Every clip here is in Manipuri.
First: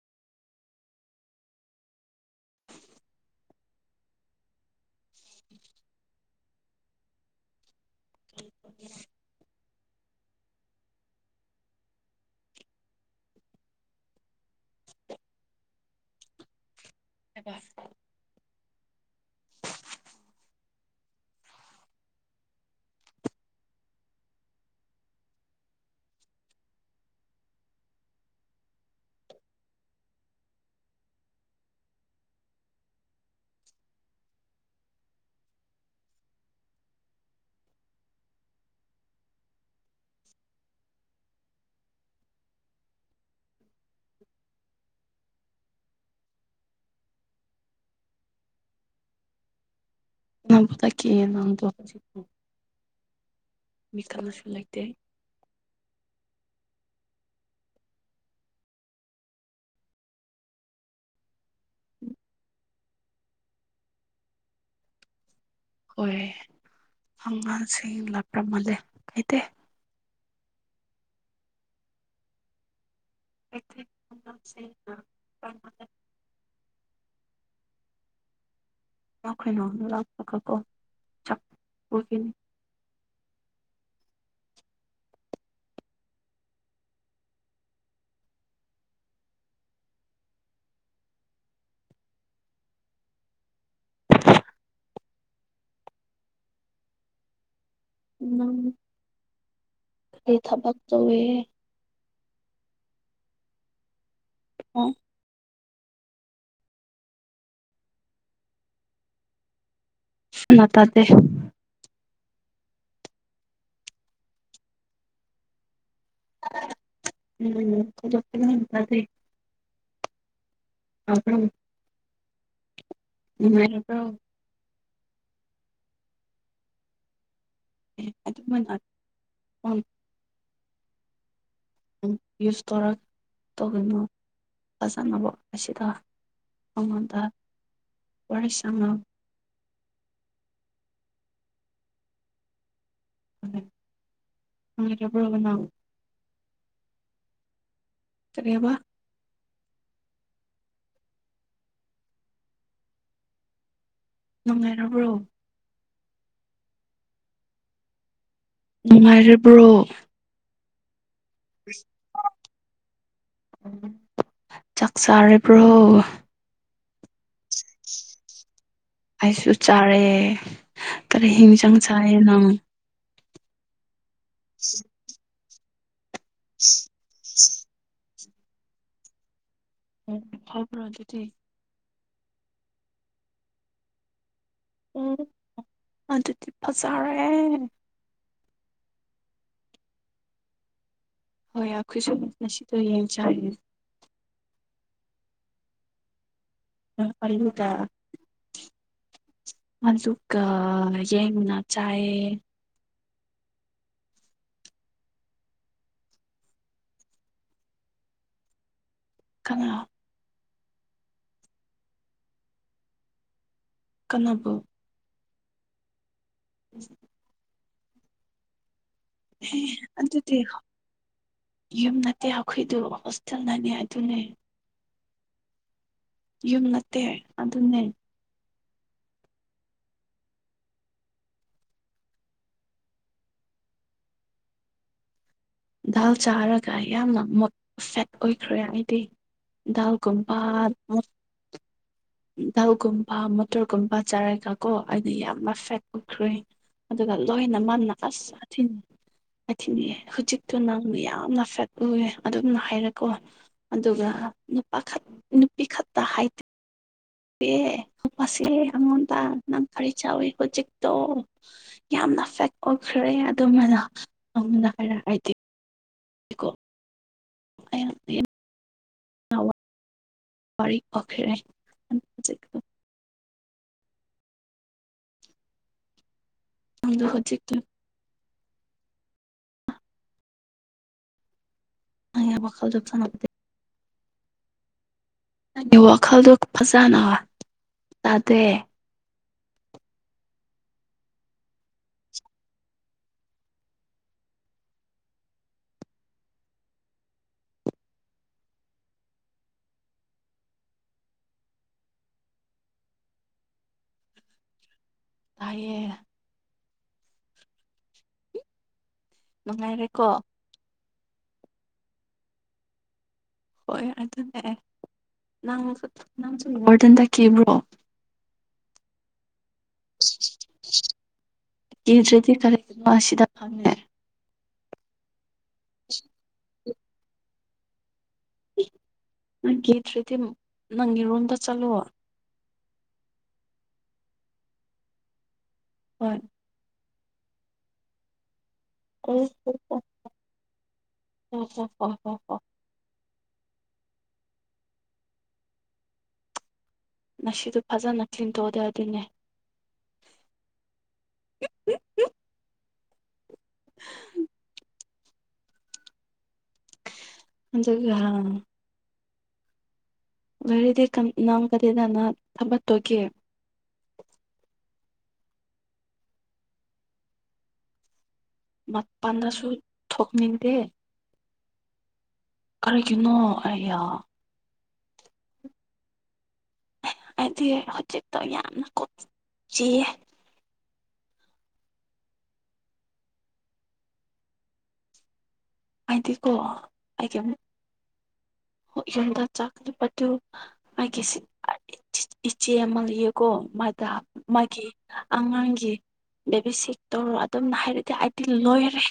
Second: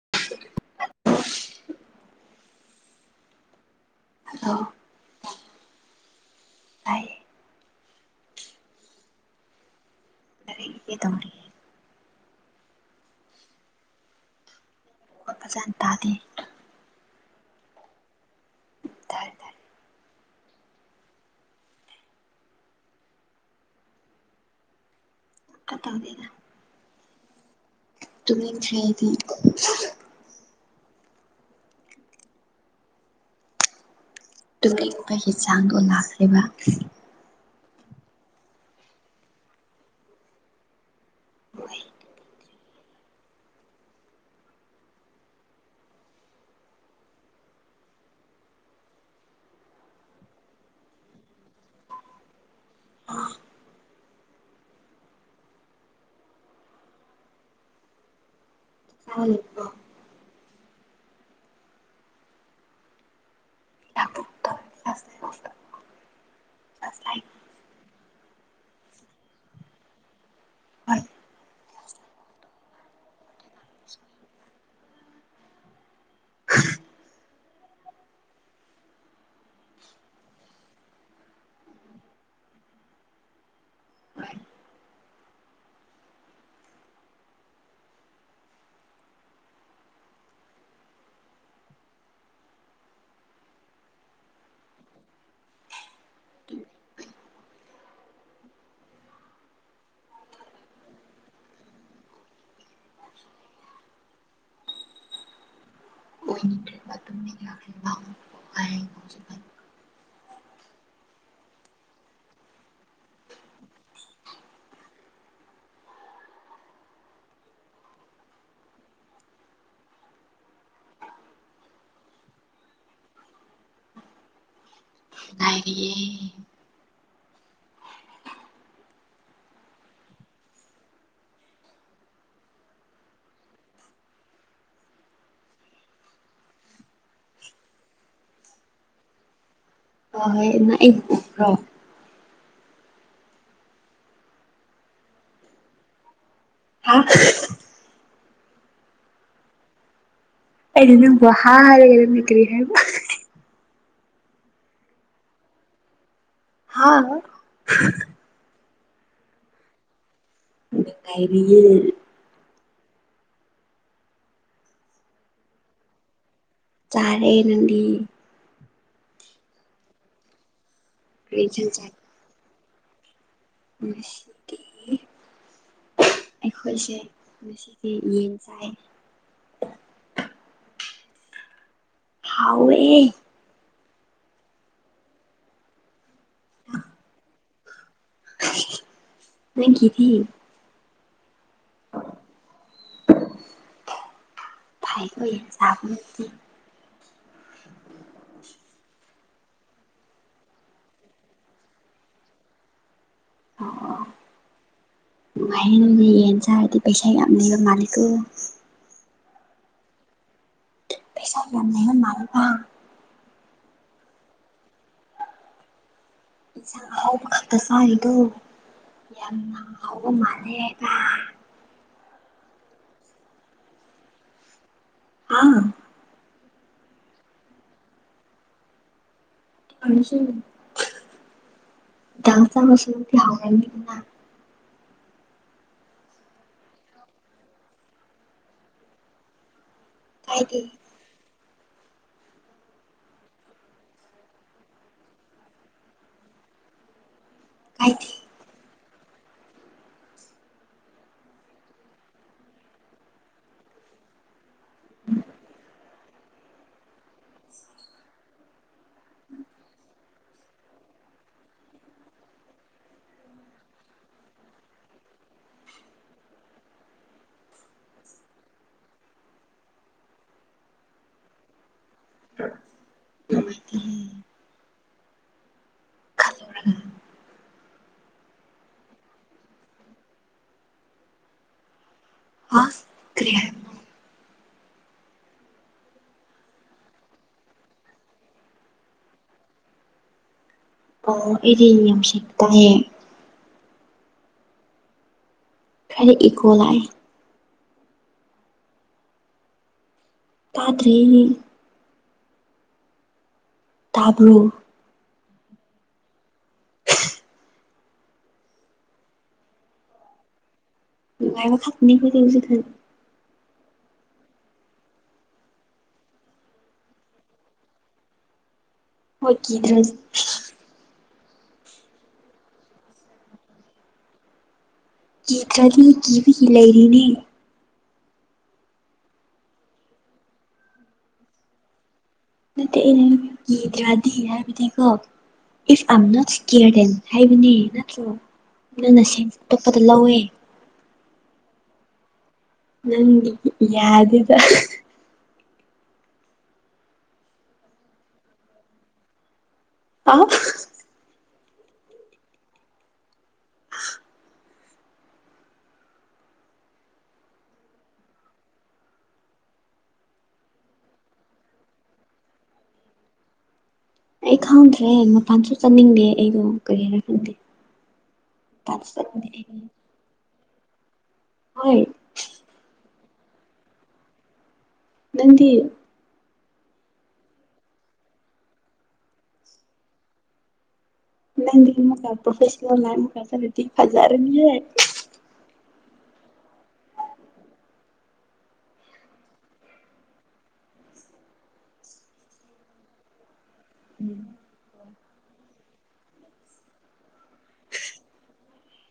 [inaudible] ꯍꯜꯂꯣ ꯇꯥꯢꯌꯦ [unintelligible] [unintelligible] [unintelligible] ꯇꯥꯗꯦ [unintelligible] [unintelligible] [unintelligible] ꯇꯧꯗꯦꯗ ꯇꯨꯝꯅꯤꯡꯗꯔꯤ ꯑꯩꯗꯤ ꯇꯨꯝꯅꯤꯡꯕꯒꯤ ꯆꯥꯡꯗꯣ ꯂꯥꯛꯈ꯭ꯔꯕ ꯍꯣꯏ [unintelligible] ꯅꯪꯗꫭ [unintelligible] [unintelligible] ꯂꯩꯕꯔꫭ ꯆꯥꯛꯄꯨ ꯍꯣꯏꯌꯦ ꯑꯉꯥꯡꯁꯤꯡ ꯂꯥꯞꯄ꯭ꯔꯃꯜꯂꯦ ꯀꯩꯇꯦ ꯑꯣꯏꯅꯤꯡꯈ꯭ꯔꯦꯕ [unintelligible] [unintelligible] ꯅꯪ ꯀꯔꯤ ꯊꯕꯛ ꯇꯧꯋꯦ ꯑꫭ [unintelligible] [unintelligible] ꯇꯥꯗꯦ [unintelligible] ꯎꯝ [unintelligible] ꯇꯥꯕ꯭ꯔꫭ ꯅꯨꯡꯉꯥꯏꯔꯕ꯭ꯔꫭ ꯉꯥꯏꯔꯤꯌꯦ ꯑꯦ ꯑꯗꯨꯝꯃꯅꯥꯠ [unintelligible] ꯎꯝ ꯏꯌꯨꯁ ꯇꯧꯔ ꯇꯧꯒꯅꯨ ꯐꯖꯅꯕ ꯑꯁꯤꯗ ꯑꯩꯉꫭꯟꯗ [unintelligible] ꯑꫭ ꯍꫭꯏ ꯅꯪ ꯑꯩꯕꯨ ꯎꯕ꯭ꯔꯣ [unintelligible] ꯅꯪ ꯍꯥ [unintelligible] ꯀꯔꯤ ꯍꯥꯏꯕ ꯑꯩꯩꯅ ꯅꯪꯕꯨ ꯍꯥꯥꯏ [unintelligible] ꯀꯔꯤ ꯍꯥꯏꯕ [unintelligible] ꯅꯨꯡꯉꯥꯏꯔꯕ꯭ꯔꯣ ꯍꯥ [unintelligible] ꯅꯨꯡꯉꯥꯏꯔꯕ꯭ꯔꯣ ꯅꯨꯡꯉꯥꯏꯔꯤꯌꯦ ꯑꫭ ꯆꯥꯛ ꯆꯥꯔꯕ꯭ꯔꯣ ꯆꯥꯔꯦ ꯅꯪꯗꯤ ꯑꯩꯁꯨ ꯆꯥꯔꯦ ꯀꯔꯤ ꯏꯟꯁꯥꯡ ꯍꯦꯟꯖꯥꯡ ꯆꯥ ꯆꯥꯔꯦ ꯅꯪ [unintelligible] [unintelligible] [unintelligible] ꯑꯩꯈꯣꯏꯁꯦ ꯉꯁꯤꯗꯤ ꯌꯦꯟ ꯆꯥꯏꯌꯦ ꯑꯣ ꯍꯥꯎꯕ꯭ꯔꯣ ꯑꯗꯨꯗꯤ ꯍꯥꯎꯋꯦ ꯎꯝ ꯑꯗꯨꯗꯤ ꯐꯖ꯭ꯔꯦ [unintelligible] ꯅꯪꯒꯤꯗꯤ ꯍꯣꯏ ꯑꯩꯈꯣꯏꯁꯨ ꯉꯁꯤꯗꯣ ꯌꯦꯟ ꯆꯥꯏꯌꯦ ꯐꯩꯀꫭꯏ ꯌꯦꯟ ꯆꯥꯕꯅꯗꯤ [unintelligible] ꯑꯗꯨꯒ ꯌꯦꯡꯅ ꯆꯥꯏꯌꯦ ꯑꯣ ꯅꯨꯡꯉꯥꯏꯔꯦ ꯅꫭꯏꯗꯤ ꯌꯦꯟ ꯆꯥꯔꯗꯤ ꯄꯩꯁꯥ ꯌꯥꯝ ꯂꯩꯕ ꯃꯥꯜꯂꯤꯀꯣ ꯀꯅꯥ ꯄꯩꯁꯥ ꯌꯥꯝ ꯂꯩꯕ ꯃꯜꯂꯦꯕ ꯀꯟꯅꯥꯕꯨ ꯏꯟꯁꯥꯡ ꯑꯍꯥꯎꯕ ꯈꯛꯇ ꯆꯥꯔꯤꯗꯨ ꯌꯥꯝꯅ ꯑꯦ ꯍꯥꯎꯕ ꯑꯗꯨꯗꯤ ꯃꯥꯜꯂꯦ ꯍꯥꯏꯅ ꯌꯨꯝ ꯅꯠꯇꯦ ꯑꯩꯈꯣꯏꯗꯨ ꯍꯣꯁꯇꯦꯜꯗꯅꯦ ꯑꯗꯨꯅꯦ ꯑꯥ ꯌꯨꯝ ꯅꯠꯇꯦ ꯑꯗꯨꯅꯦ [unintelligible] ꯗꯥꯜ ꯆꯥꯔꯒ ꯌꯥꯝꯅ ꯃꯨꯠ ꯁꯦꯠ ꯑꯣꯏꯈ꯭ꯔꯦ ꯑꯩꯗꯤ ꯗꯥꯜ ꯀꯥꯏꯗꯦ ꯀꯨꯝꯄꯥꯠ ꯃꯨꯠ ꯗꯥꯜꯒꯨꯝꯕ ꯃꯣꯇꯣꯔꯒꯨꯝꯕ ꯆꯥꯔꯒ ꯀꯣ ꯑꯩꯗꯤ ꯌꯥꯝꯅ ꯐꯦꯠ ꯑꯣꯏꯈ꯭ꯔꯦ ꯑꯗꯨꯒ ꯂꯣꯏꯅ ꯃꯥꯟꯅ ꯀꯥꯏꯗꯦ ꯑꯁ [unintelligible] ꯍꯧꯖꯤꯛꯇꯣ ꯅꯪ ꯌꯥꯝꯅ ꯐꯦꯠ ꯑꯣꯏꯌꯦ ꯑꯗꯨꯝꯅ ꯍꯥꯏꯔꯑꯣ ꯑꯗꯨꯒ ꯅꯨꯄꯥ ꯈꯛ ꯅꯨꯄꯤ ꯈꯛꯇ ꯍꯥꯏꯗꯦ ꯗꯦ ꯅꯨꯄꯁꯦ ꯑꯩꯉꯣꯟꯗ ꯅꯪ ꯀꯔꯤ ꯆꯥꯎꯋꯤ ꯍꯧꯖꯤꯛꯇꯣ ꯌꯥꯝꯅ ꯐꯦꯠ ꯑꯣꯏꯈ꯭ꯔꯦ ꯑꯗꯨꯃꯥꯏꯅ ꯑꯩꯉꯣꯟꯗ ꯍꯥꯏꯔꯛꯑꯗꯤ [unintelligible] ꯀꯣ [unintelligible] ꯅꯋꯥ ꯋꯥꯔꯤ [unintelligible] [unintelligible] ꯈꯪꯕ꯭ꯔ ꯅꯪ ꯅꯪꯗꯣ ꯍꯧꯖꯤꯛꯇꯤ ꯅꯪ ꯌꯥ ꯍꯥ ꯃꯈꯜꯗꯣ ꯆꯪꯉꯛꯇꯦ ꯀꯔꯤ ꯍꯥꯏꯕꯅꯣ ꯅꯪꯒꯤ ꯋꯥꯈꯜꯗꯨ ꯐꯖꯅ ꯇꯥꯗꯦ ꯑꯣ ꯑꯩꯗꯤ [unintelligible] ꯇꯥꯏꯌꯦ ꯈꯔ ꯏꯀꯣ ꯂꯥꯛꯑ ꯇꯥꯗ꯭ꯔꯦꯅꯦ꯫ ꯇꯥꯕ꯭ꯔꯣ꯫ ꯇꯥꯏꯌꯦ꯫ ꯅꯨꯡꯉꯥꯏꯔꯦꯀꯣ꯫ ꯅꯨꯡꯉꯥꯏꯕ ꯈꯥꯛꯅꯤ [unintelligible] ꯍꯣꯏ ꯑꯗꯨꯅꯦ ꯅꯪ ꯅꯪꯁꯨ ꯕꯔꯗꯟ ꯇꯛꯈꯤꯕ꯭ꯔꯣ? ꯍꯣꯏꯒꯤ [unintelligible] ꯀꯤꯗ꯭ꯔꯥꯗꯤ ꯀꯔꯤ__ [inaudible] ꯁꯤꯗ ꯐꯪꯉꯦ꯫ ꯀꯤꯗ꯭ꯔꯥꯗꯤ ꯀꯤꯕꯒꯤ ꯂꯩꯔꯤꯅꯦ꯫ ꯅꯪ ꯀꯤꯗ꯭ꯔꯥꯗꯤ ꯅꯪꯒꯤꯔꯣꯝꯗ ꯆꯠꯂꯣ꯫ ꯅꯠꯇꯦ ꯑꯩꯅ ꯀꯤꯗ꯭ꯔꯥꯗꯤ ꯍꯥꯏꯕꯗꯤꯀꯣ ꯏꯐ ꯑ ꯍꯣꯏ ꯅ___ ꯀꯤꯔꯗꯦꯟ ꯍꯥꯏꯕꯅꯦ ꯅꯠꯇ꯭ꯔꯣ꯫ ꯅꯪꯅ ꯁꯦꯟꯁ ꯑꯇꯣꯞꯄꯗ ꯂꯧꯋꯦ [inaudible] ꯅꯪꯒꯤ ꯌꯥꯗꯨꯗ꯫ ꯉꯁꯤꯗꯣ ꯐꯖꯅ ꯊꯤꯟꯊꯣꯛꯑꯗꯦ ꯑꯗꯨꯅꯦ꯫ ꯑ [unintelligible] [inaudible] ꯑꯗꯨꯒ__ ꯒꯥꯔꯤꯗꯤ ꯅꯪ ꯀꯗꯤꯗꯅ ꯊꯕꯠꯇꯣꯏꯒꯦ꯫ ꯑꯩ ꯈꯪꯗ꯭ꯔꯦ ꯃꯄꯥꯟꯁꯨ ꯆꯥꯅꯤꯡꯗꯦ ꯑꯩꯗꯣ ꯀꯔꯤꯅ ꯈꯪꯗꯦ꯫ ꯃꯄꯥꯟꯁꯨ ꯆꯠꯅꯤꯡꯗꯦ ꯃꯄꯥꯟꯗꯁꯨ ꯑꯩ ꯊꯣꯛꯅꯤꯡꯗꯦ꯫ ꯍꯣꯏ ꯀꯩꯅꯣ ꯑꯌꯥ ꯅꯪꯗꯤ꯫ ꯑ ꯑꯥꯗꯤ ꯍꯧꯖꯤꯛꯇꯣ ꯑꯩ ꯌꯥꯝꯅ ꯀꯨꯞ ꯆꯤꯌꯦ ꯅꯪꯗꯤ ꯑꯃꯨꯛꯀꯥ ꯄꯣ꯭ꯔꯐꯦꯁꯜꯅꯦꯜ ꯂꯥꯏꯟꯗ ꯆꯠꯂꯗꯤ ꯐꯖꯔꯅꯤꯌꯦ ꯑꯩꯗꯤ ꯀꯣ ꯑꯩꯗꯤ ꯑꯃꯨꯛ ꯍꯣ ꯌꯨꯝꯗ ꯆꯥꯛ ꯑꯇꯨ [unintelligible] ꯑꯩꯒꯤꯁꯤ ꯑ ꯏꯆꯦ ꯑꯃ ꯂꯩꯌꯦꯀꯣ ꯃꯥꯗ ꯃꯥꯒꯤ ꯑꯉꯥꯡꯒꯤ ꯕꯦꯕꯤ ꯁꯤꯠ ꯇꯧꯔꯣ ꯑꯗꯨꯝꯅ ꯍꯥꯏꯔꯗꯤ ꯑꯩꯗꯤ ꯂꯣꯏꯔꯦ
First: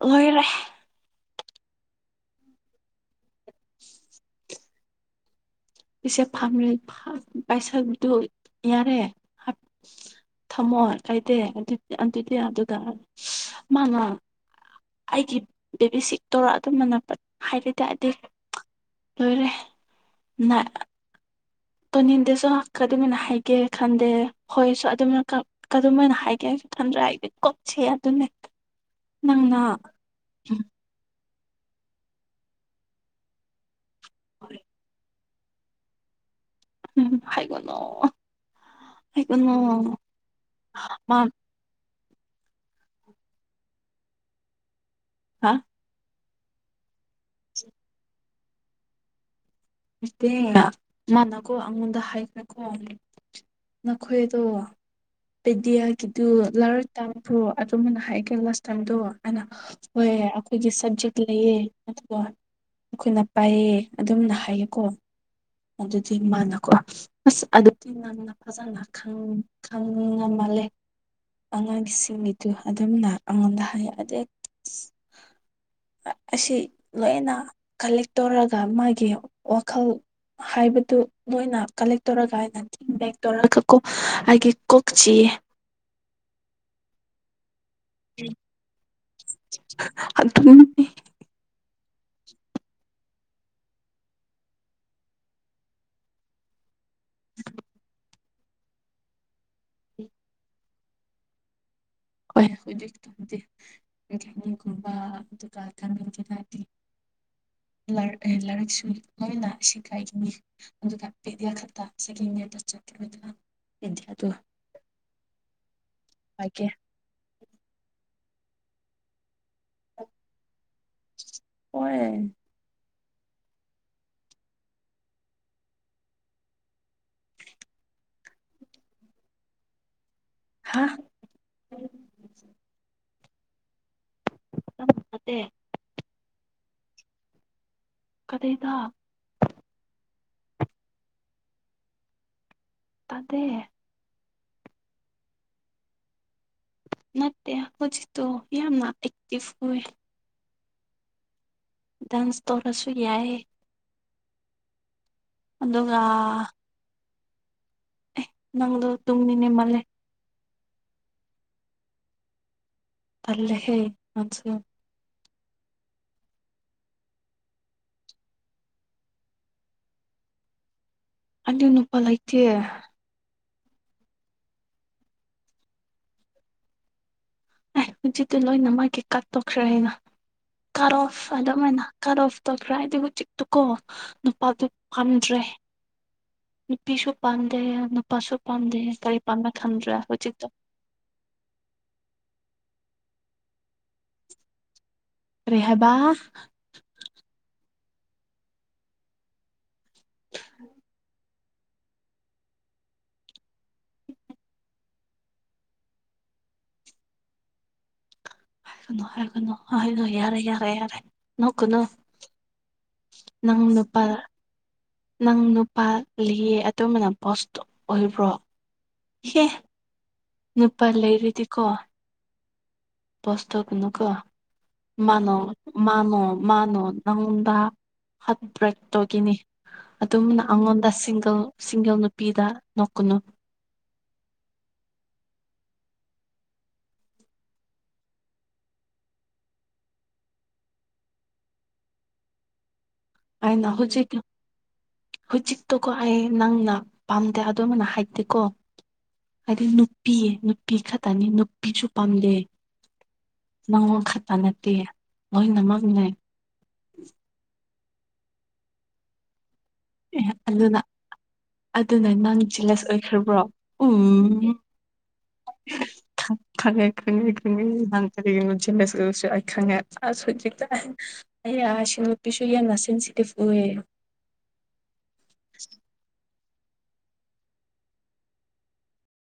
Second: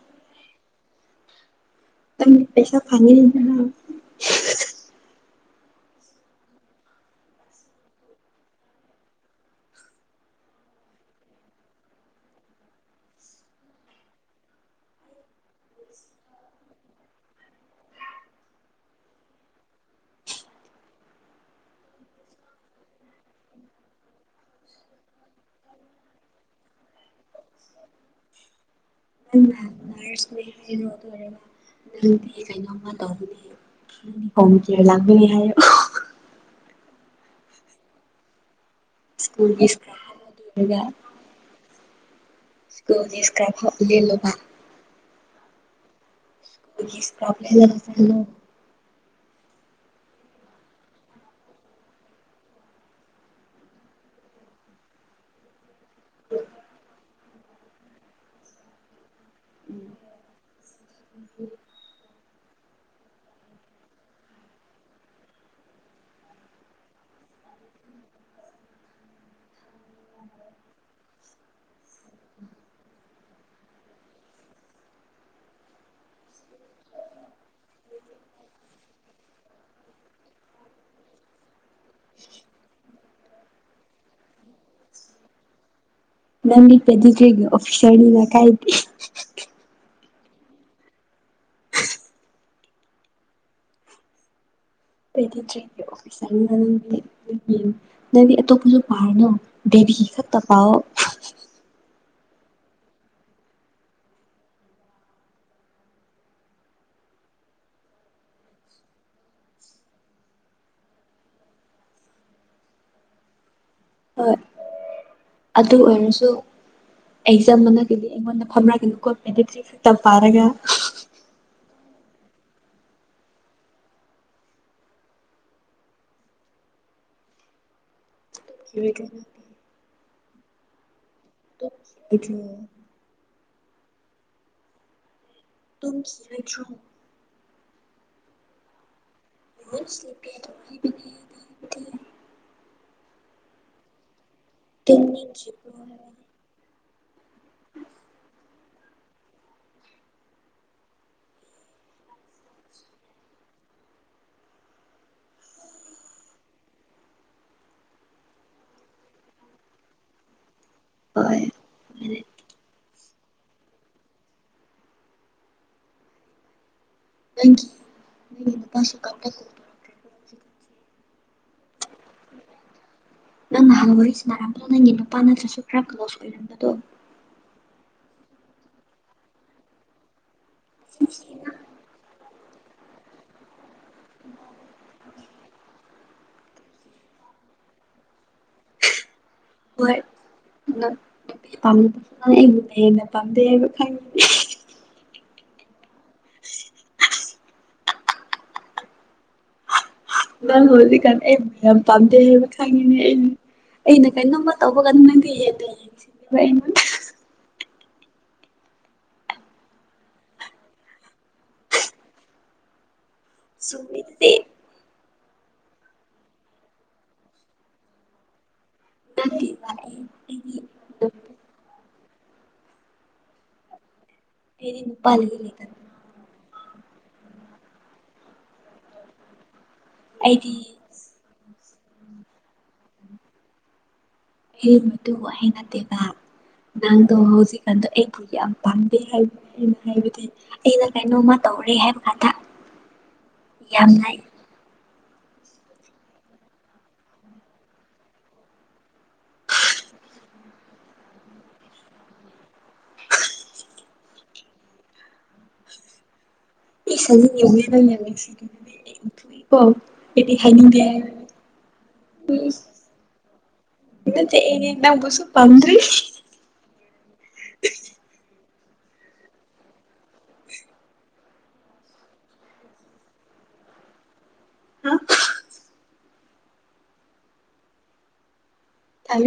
ꯂꯣꯏꯔꯦ ꯇꯪ ꯄꯩꯁꯥ ꯐꯪꯅꯤꯡꯗ꯭ꯔꯣ ꯄꯩꯁꯥ ꯐꯪꯔ ꯐ ꯄꯩꯁꯥꯗꯨ ꯌꯥꯔꯦꯍ ꯊꯝꯃꯣꯏ ꯂꯩꯇꯦ ꯑꯗꯨ ꯑꯗꯨꯗꯤ ꯗꯨꯒꯁ ꯃꯅꯥ ꯑꯩꯒꯤ ꯕꯦꯕꯤ ꯁꯤꯛ ꯇꯧꯔ ꯑꯗꯨꯝꯕꯅꯄꯠ ꯍꯥꯏꯔ ꯇ ꯑꯗꯤ ꯂꯣꯏꯔꯦ ꯅꯑ ꯇꯣꯅꯤꯟꯗꯁꯨ ꯀ ꯑꯗꯨꯃꯥꯏꯅ ꯍꯥꯏꯒꯦ ꯈꯟꯗꯦ ꯍꯣꯏꯁꯨ ꯑꯗꯨꯝꯅ ꯈꯪ ꯀꯗꯨꯃꯥꯏꯅ ꯍꯥꯏꯒꯦ ꯈꯟꯗ꯭ꯔꯦ ꯑꯩꯗꯤ ꯀꯣꯛꯁꯦ ꯑꯗꯨꯅꯦ [inaudible] ꯅꯪꯅ ꯅꯔꯁꯅꯦ ꯍꯥꯏꯅꯣ ꯑꯗꯨ ꯑꯣꯏꯔꯒ ꯅꯪꯗꯤ ꯀꯩꯅꯣꯝꯃ ꯇꯧꯅꯤ [unintelligible] [unintelligible] ꯂꯥꯛꯕ ꯂꯩ ꯍꯥꯏꯔꯞ ꯎꯝ ꯍꯥꯏꯒꯅꯣ ꯁ꯭ꯀꯨꯜꯒꯤ ꯍꯥꯏꯒꯅꯣ ꯁ꯭ꯀ꯭ꯔꯕ ꯍꯥꯞꯄꯣ ꯑꯗꯨ ꯑꯣꯏꯔꯒ ꯍꯥ ꯃꯥ [unintelligible] ꯂꯦꯂꯥꯕ ꯍꯥ [unintelligible] ꯏꯁꯇꯦ ꯃꯥꯅꯀꯣ ꯑꯩꯉꯣꯟꯗ ꯍꯥꯏꯈ꯭ꯔꯥꯀꯣ ꯅꯈꯣꯏꯗꯣ ꯄꯤꯗꯤꯌ ꯒꯤꯗꯨ ꯂꯥꯔ ꯇꯥꯕ꯭ꯔꯣ ꯑꯗꯨꯝꯃꯅ ꯍꯥꯏꯒꯦ ꯂꯥꯁ ꯇꯥꯏꯝꯗꯣ ꯑꯅ ꯍꯣꯏ ꯑꯩꯈꯣꯏꯒꯤ ꯁꯕꯖꯦꯛ ꯂꯩꯌꯦ ꯑꯗꯨꯒ ꯑꯩꯈꯣꯏꯅ ꯄꯥꯏꯌꯦ ꯑꯗꯨꯝꯅ ꯍꯥꯏꯌꯦꯀꯣ ꯑꯗꯨꯗꯒꯤ ꯃꯥꯅꯀꯣ ꯑꯁ ꯑꯗꯨꯗꯤ ꯃꯥꯅ ꯐꯖꯅ ꯈꯪ ꯈꯪꯉ ꯃꯥꯜꯂꯦ ꯑꯉꯥꯡꯁꯤꯡꯒꯤꯗꯨ ꯑꯗꯨꯝꯅ ꯑꯩꯉꯣꯟꯗ ꯍꯥꯏꯌꯦ ꯑꯗꯩ ꯑꯁ ꯑꯁꯤ ꯂꯣꯏꯅ ꯀꯂꯦꯛ ꯇꯧꯔꯒ ꯃꯥꯒꯤ ꯋꯥꯈꯜ ꯍꯥꯏꯕꯗꯨ ꯅꯣꯏꯅ ꯀꯂꯦꯛ ꯇꯧꯔꯒ ꯍꯥꯏꯅ ꯕꯦꯛ ꯇꯧꯔꯒ ꯀꯣ ꯑꯩꯒꯤ ꯀꯣꯛꯆꯤ ꯅꯪꯗꯤ ꯄ‌ꯦꯗꯤꯒ꯭ꯔꯤꯒꯤ ꯑꯣꯐꯤꯁꯔꯅꯤꯅ ꯀꯥꯏꯗꯦ [unintelligible] ꯑꯥ ꯑꯥ ꯑꯗꯨꯅꯤ ꯄ‌ꯦꯗ꯭ꯔꯤꯒ꯭ꯔꯤꯒꯤ ꯑ‌ꯣꯐꯤꯁꯔꯅꯤꯅ ꯅꯪꯗꯤ [unintelligible] ꯅꯪꯗꯤ ꯑꯇꯣꯞꯄꯁꯨ ꯄꯥꯔꯨꯅꯣ ꯗꯦꯕꯤꯒꯤ ꯈꯛꯇ ꯄꯥꯎꯑꯣ [unintelligible] ꯂꯥꯏꯔꯤ ꯂꯥꯏꯔꯤꯛꯁꯨ ꯂꯣꯏꯅ ꯁꯤꯒꯥꯏꯈꯤꯅꯤ ꯑꯗꯨꯒ ꯄꯦꯗꯤꯌꯥ ꯈꯠꯇ ꯁꯦꯀꯟ ꯌꯤꯔꯗ ꯆꯠꯈꯤꯕꯗꯨꯅ ꯄ‌ꯦꯗꯤꯑ ꯗꯨ ꯍꯣꯏ ꯑꯗꯨ ꯑꯣꯏꯔꯁꯨ ꯄꯥꯏꯒꯦ ꯑꯦꯛꯖꯥꯝ ꯃꯅꯥꯛꯒꯤꯗꯤ ꯑꯩꯉꯣꯟꯗ ꯐꯝꯔꯛꯒꯅꯨꯀ‌ꯣ ꯄꯦꯗꯤꯛꯆꯤ ꯈꯛꯇ ꯄꯥꯔꯒ ꯑꯣꯏ [unintelligible] ꯍꯥ [unintelligible] ꯅꯠꯇ‌ꯦ ꯇꯨꯝꯈꯤꯔ‌ꯣꯏꯗ꯭ꯔ‌ꯣ ꯀꯗꯩꯗ [unintelligible] ꯇꯗ‌ꯦ ꯇꯨꯝꯅꯤꯡꯈꯤꯕ꯭ꯔ‌ꯣ ꯍꯥꯏꯕ ꯅꯠꯇꯦ ꯍꯧꯖꯤꯛꯇꯣ ꯌꯥꯝꯅ ꯑꯦꯛꯇꯤꯚ ꯑꯣꯏ ꯗꯥꯟꯁ ꯇꯧꯔꯁꯨ ꯌꯥꯏꯌ‌ꯦ ꯑꯗꯨꯒꯥ ꯅꯪꯗ ꯇꯨꯝꯅꯤꯡꯉ ꯃꯥꯜꯂ‌ꯦ ꯍꯣꯏ ꯇꯜꯂ‌ꯦꯍꯦ ꯅꯪꯁꯨ ꯅꯪꯒꯤ ꯅꯪꯒꯤ ꯅꯨꯄꯥꯁꯨ [unintelligible] ꯍꯧꯖꯤꯛꯀꯥꯟꯁꯦ ꯑꯗꯨ ꯅꯨꯄꯥ ꯂꯩꯇꯦ ꯫ ꯅꯪ ꯅꯍꯥꯟ ꯋꯥꯔꯤ ꯁꯥꯟꯅꯔꯝꯕꯗꯣ ꯅꯪꯒꯤ ꯅꯨꯄꯥ ꯅꯠꯇ꯭ꯔꯁꯨ ꯈꯔ ꯀ꯭ꯂꯣꯁ ꯑꯣꯏꯔꯝꯕꯗꯣ ꯑꯦ ꯍꯧꯖꯤꯠꯇꯨ ꯂꯣꯏꯅ ꯃꯒꯤ ꯀꯠꯇꯣꯛꯈ꯭‌ꯦꯔꯍꯥꯏꯅ ꯀꯔꯣꯐ ꯑꯗꯨꯃꯥꯏꯅ ꯀꯠ ꯑꯣꯐ ꯇꯧꯈ꯭ꯔꯦ ꯍꯥꯏꯗꯤ ꯍꯧꯖꯤꯛꯇꯨꯀꯣ ꯅꯨꯄꯥꯗꯨ ꯄꯥꯝꯗ꯭ꯔꯦ ꯅꯨꯄꯤꯁꯨ ꯄꯥꯝꯗꯦ ꯅꯨꯄꯥꯁꯨ ꯄꯥꯝꯗꯦ ꯀꯔꯤ ꯄꯝꯅ ꯈꯟꯗ꯭ꯔꯦ ꯍꯣꯏ ꯍꯧꯖꯤꯛꯇ‌ꯣ ꯅꯪ ꯅꯨꯄꯤ ꯄꯥꯝꯕꯅ ꯑꯩꯕꯨꯅ ꯍꯦꯟꯅ ꯄꯥꯝꯗꯦ ꯍꯥꯏꯕ ꯈꯪꯉꯦ ꯀꯔꯤ ꯍꯥꯏꯕꯥ ꯅꯪ ꯍꯧꯖꯤꯀꯥꯟ ꯑꯩ ꯃꯌꯥꯝ ꯄꯥꯟꯗꯦꯕ ꯈꯥꯉꯤꯅꯦ ꯑꯩꯅ ꯑꯩꯅ ꯀꯩꯅꯣꯝꯃ ꯇꯧꯕ ꯀꯥꯟꯗ ꯅꯪꯗꯤ ꯍ‌ꯦꯟꯅ ꯌꯦꯡꯁꯤꯟꯕ ꯑꯩꯉꯣꯟꯗ ꯍꯥꯏꯒꯅꯣ ꯍꯥꯏꯒꯅꯣ ꯍꯥꯏꯌꯣ ꯌꯥꯔꯦ ꯌꯥꯔꯦ ꯌꯥꯔꯦ ꯅꯣꯛꯀꯅ‌ꯣ ꯅꯪ ꯅꯨꯄꯥꯔ ꯆꯨꯝꯃꯤꯗꯨꯗꯤ ꯅꯪ ꯅꯨꯄꯥ ꯂꯩꯌꯦ ꯑꯗꯨꯝꯃꯥꯏꯅ ꯕ‌ꯣꯁꯇꯣ ꯑꯣꯏꯕ꯭ꯔꯣ ꯍꯦ ꯅꯠꯇꯦꯕ ꯑꯩ ꯑꯩꯗꯤ ꯅꯨꯄꯥ ꯑꯗꯨꯝ ꯂꯩꯔꯗꯤꯀꯣ ꯕ‌ꯣꯁ ꯇꯧꯒꯅꯨꯀ‌ꯣ ꯑꯩꯗꯤ ꯃꯥ ꯅꯨꯄꯥꯗꯒꯤ ꯅ‌ꯣꯡ ꯂꯩꯇꯕ ꯃꯥ ꯅ‌ꯣꯡ ꯃꯥꯅꯣ ꯅꯪꯉꯣꯟꯗ ꯍꯠ ꯕ꯭ꯔꯦꯛ ꯇꯧꯒꯤꯅꯤ ꯑꯗꯨꯝꯃꯅ ꯑꯩꯗꯤ ꯑꯩꯉꯣꯟꯗ ꯁꯤꯡꯒꯜ ꯁꯤꯡꯒꯜ ꯅꯨꯄꯤꯗ ꯅꯣꯛꯀꯅꯨ ꯍ‌ꯦ ꯃꯗꯨꯕꯨ ꯍꯥꯏꯗꯦꯕ ꯅꯥꯡꯗꯣ ꯍꯧꯖꯤꯛꯀꯥꯟꯗ ꯑꯩꯕꯨ ꯌꯥꯝ ꯄꯥꯝꯗꯦ ꯍꯥꯏꯕ ꯑꯩꯅ ꯍꯥꯏꯕꯗꯤ ꯑꯩꯅ ꯀꯩꯅꯣꯃ ꯇꯧꯔꯦ ꯍꯥꯏꯕ ꯀꯥꯟꯗ ꯑꯩꯅ ꯌꯥꯝꯅ ꯍꯧꯖꯤꯛ ꯍꯧꯖꯤꯛꯇꯣ ꯀꯣ ꯑꯩ ꯅꯪꯅ ꯄꯥꯝꯗꯦ ꯑꯗꯨꯃꯥꯏꯅ ꯍꯥꯏꯗꯦꯀꯣ ꯍꯥꯏꯗꯤ ꯅꯨꯄꯤ ꯅꯨꯄꯤ ꯈꯛꯇꯅꯤ ꯅꯨꯄꯤꯁꯨ ꯄꯥꯝꯗ‌ꯦ ꯫ ꯅꯉꯣꯟ ꯈꯛꯇ ꯅꯠꯇꯦ ꯂꯣꯏꯅꯃꯛꯅꯦ ꯫ ꯏꯁ [unintelligible] ꯑꯦ ꯑꯩꯗꯤ ꯑꯗꯨꯅ ꯍꯏꯥꯅꯤꯡꯗ‌ꯦ ꯍꯥꯏꯕꯅ‌ꯦ ꯑꯗꯨꯅ ꯅꯪ ꯖ‌ꯦꯂꯦꯁ ꯑꯣꯏꯈ꯭ꯔꯥꯕ꯭ꯔꯣ ꯅꯠꯇꯦ ꯎꯝ ꯑꯩꯗꯤ ꯅꯪꯕꯨꯁꯨ ꯄꯥꯝꯗ꯭ꯔꯤ ꯈꯪꯉꯦ ꯈꯪꯉꯦ ꯈꯪꯉꯦ ꯅꯍꯪ ꯀꯔꯤꯒꯤꯅꯣ ꯖ‌ꯦꯂ‌ꯦꯁ ꯑ‌ꯣꯏꯕꯁꯨ ꯑꯩ ꯈꯪꯉꯦ ꯑꯁ ꯍꯧꯖꯤꯛꯇꯥꯏ ꯑꯩꯌ [unintelligible] ꯌꯥꯝꯅ ꯁ‌ꯦꯟꯁꯤꯇꯤꯞ ꯑ‌ꯣꯏꯌ‌ꯦ ꯫ ꯍꯥ ꯊꯝꯃꯦ